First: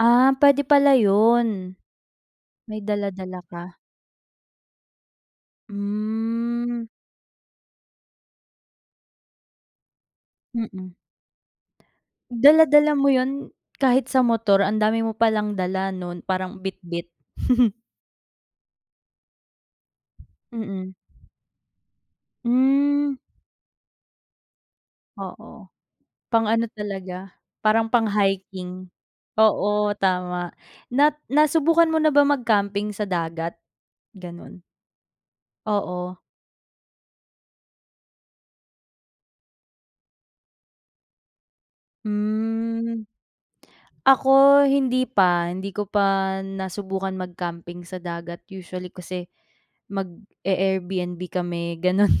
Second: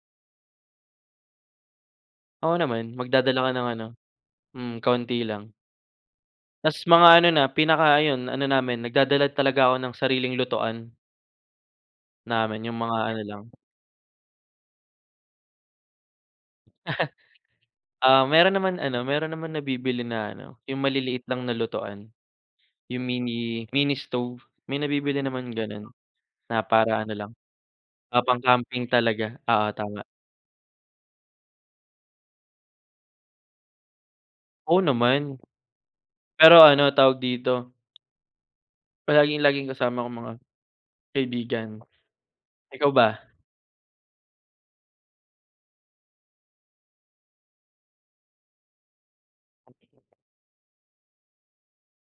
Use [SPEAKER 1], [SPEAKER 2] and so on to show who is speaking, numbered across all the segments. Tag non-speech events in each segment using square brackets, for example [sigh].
[SPEAKER 1] Ah, pwede pala yun,
[SPEAKER 2] Oo
[SPEAKER 1] may
[SPEAKER 2] naman,
[SPEAKER 1] dala-dala
[SPEAKER 2] magdadala ka ng
[SPEAKER 1] ka.
[SPEAKER 2] ano, hmm, kaunti lang. 'Tas,
[SPEAKER 1] Hmm.
[SPEAKER 2] mga ano na, pinaka ayun ano namin, nagdadala talaga ako ng sariling lutuan.
[SPEAKER 1] Mm.
[SPEAKER 2] Namin yung mga
[SPEAKER 1] Dala-dala mo
[SPEAKER 2] ano lang.
[SPEAKER 1] yun, kahit sa motor ang dami mo palang dala nun, parang bitbit. [chuckles]
[SPEAKER 2] [chuckles] Ah, meron naman ano, meron naman nabibili na ano, yung
[SPEAKER 1] Mm.
[SPEAKER 2] maliliit lang na lutuan, yung
[SPEAKER 1] Hmm.
[SPEAKER 2] mini mini stove, may nabibili naman
[SPEAKER 1] Oo,
[SPEAKER 2] ganun,
[SPEAKER 1] pang
[SPEAKER 2] na,
[SPEAKER 1] ano
[SPEAKER 2] para, ano
[SPEAKER 1] talaga,
[SPEAKER 2] lang,
[SPEAKER 1] parang
[SPEAKER 2] ah, pang-camping
[SPEAKER 1] pang-hiking,
[SPEAKER 2] talaga, oo,
[SPEAKER 1] oo,
[SPEAKER 2] tama.
[SPEAKER 1] tama, nat nasubukan mo na ba mag camping sa dagat, ganon?
[SPEAKER 2] Oo naman,
[SPEAKER 1] Oo.
[SPEAKER 2] pero, ano, tawag dito. Palaging laging kasama ko mga, kaibigan, ikaw
[SPEAKER 1] Hmm,
[SPEAKER 2] ba?
[SPEAKER 1] ako hindi pa, hindi ko pa nasubukan mag-camping sa dagat usually kasi mag-e-Airbnb kami ganun,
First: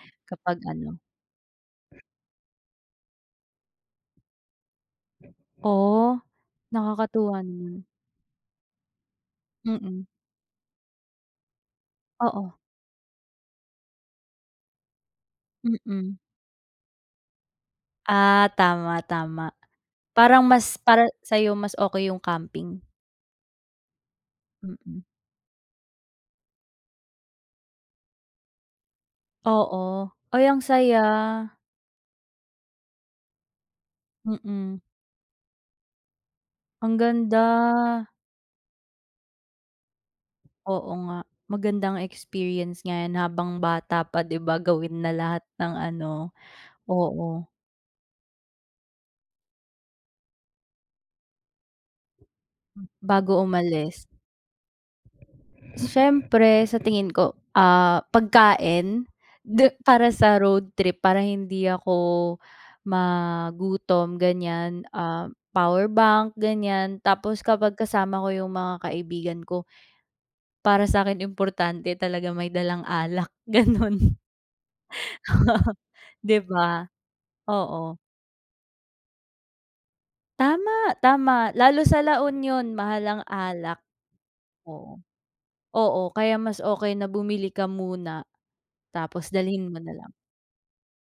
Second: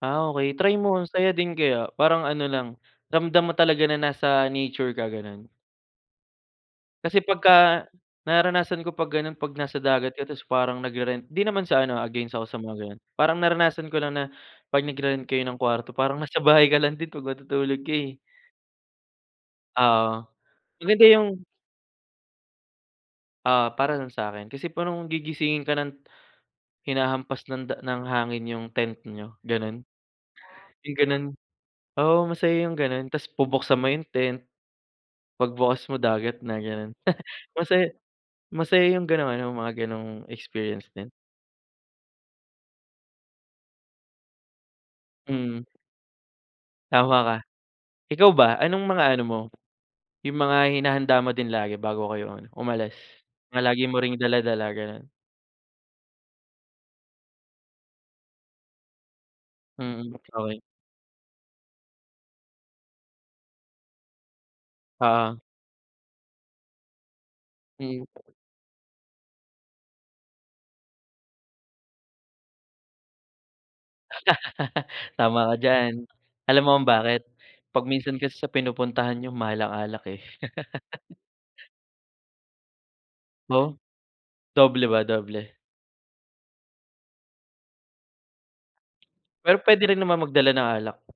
[SPEAKER 2] Ah, okey
[SPEAKER 1] kapag
[SPEAKER 2] try mo
[SPEAKER 1] ano
[SPEAKER 2] ang saya din kaya, parang ano, lang ramdam mo talaga na nasa nature ka ganon.
[SPEAKER 1] Oh,
[SPEAKER 2] Kasi,
[SPEAKER 1] nakakatuwa
[SPEAKER 2] pagka,
[SPEAKER 1] naman.
[SPEAKER 2] nararanasan ko pag ganun, 'pag nasa
[SPEAKER 1] Mm.
[SPEAKER 2] dagat ka, tapos, parang nagre-rent, 'di naman sa ano, ah, against ako
[SPEAKER 1] Oo.
[SPEAKER 2] sa mga ganon, parang naranasan ko lang na pag nagre-rent kayo ng kwarto
[SPEAKER 1] Mm.
[SPEAKER 2] parang nasa bahay ka lang din pag matutulog ka, eh.
[SPEAKER 1] Ah, tama, tama
[SPEAKER 2] Oo
[SPEAKER 1] parang mas, para
[SPEAKER 2] maganda yung.
[SPEAKER 1] sayo mas okey yung camping.
[SPEAKER 2] Oo, para lang sakin, kasi,
[SPEAKER 1] Mm.
[SPEAKER 2] parang gigisingin ka ng,hinahampas ng da ng hangin yung tent niyo, ganun,
[SPEAKER 1] Oo, ay, ang
[SPEAKER 2] yung
[SPEAKER 1] saya.
[SPEAKER 2] ganon, oo, masaya yung ganun, 'tas bubuksan mo yung tent.
[SPEAKER 1] Mm.
[SPEAKER 2] Pag bukas mo dagat na, ganun,
[SPEAKER 1] Ang
[SPEAKER 2] [chuckles]
[SPEAKER 1] ganda.
[SPEAKER 2] masaya masaya yung ganun, yung mga ganong experience
[SPEAKER 1] Oo
[SPEAKER 2] din.
[SPEAKER 1] nga, magandang experience nga yan habang bata pa 'di ba gawin na lahat
[SPEAKER 2] Mm.
[SPEAKER 1] ng ano,
[SPEAKER 2] Tama ka,
[SPEAKER 1] oo.
[SPEAKER 2] ikaw ba, anong mga ano mo, yung mga hinahanda mo din lagi bago kayo ano,
[SPEAKER 1] Hmm,
[SPEAKER 2] umalis?
[SPEAKER 1] bago
[SPEAKER 2] Palagi mo
[SPEAKER 1] umalis.
[SPEAKER 2] ring dala-dala ganon.
[SPEAKER 1] Siyempre sa tingin ko, ah, pagkain, di para
[SPEAKER 2] Mm,
[SPEAKER 1] sa
[SPEAKER 2] okey.
[SPEAKER 1] road trip, para hindi ako ma gutom ganyan, ah,
[SPEAKER 2] Oo.
[SPEAKER 1] powerbank ganyan, tapos, kapag
[SPEAKER 2] Mm.
[SPEAKER 1] kasama ko yung mga kaibigan ko, para sakin importante talaga may dalang alak ganun [chuckles]
[SPEAKER 2] [laughs] Tama ka diyan,
[SPEAKER 1] 'di
[SPEAKER 2] alam mo
[SPEAKER 1] ba,
[SPEAKER 2] kung bakit? Pag
[SPEAKER 1] oo.
[SPEAKER 2] minsan kasi sa pinupuntahan niyo mahal ang alak, eh.
[SPEAKER 1] Tama,
[SPEAKER 2] [laughs]
[SPEAKER 1] tama. Lalo sa La Union mahal ang
[SPEAKER 2] Oh,
[SPEAKER 1] alak.
[SPEAKER 2] doble
[SPEAKER 1] Oo,
[SPEAKER 2] ba, doble?
[SPEAKER 1] oo, kaya mas okey na bumili ka muna, tapos
[SPEAKER 2] Pero,
[SPEAKER 1] dalhin mo
[SPEAKER 2] pwede
[SPEAKER 1] na
[SPEAKER 2] rin
[SPEAKER 1] lang.
[SPEAKER 2] naman magdala ng alak?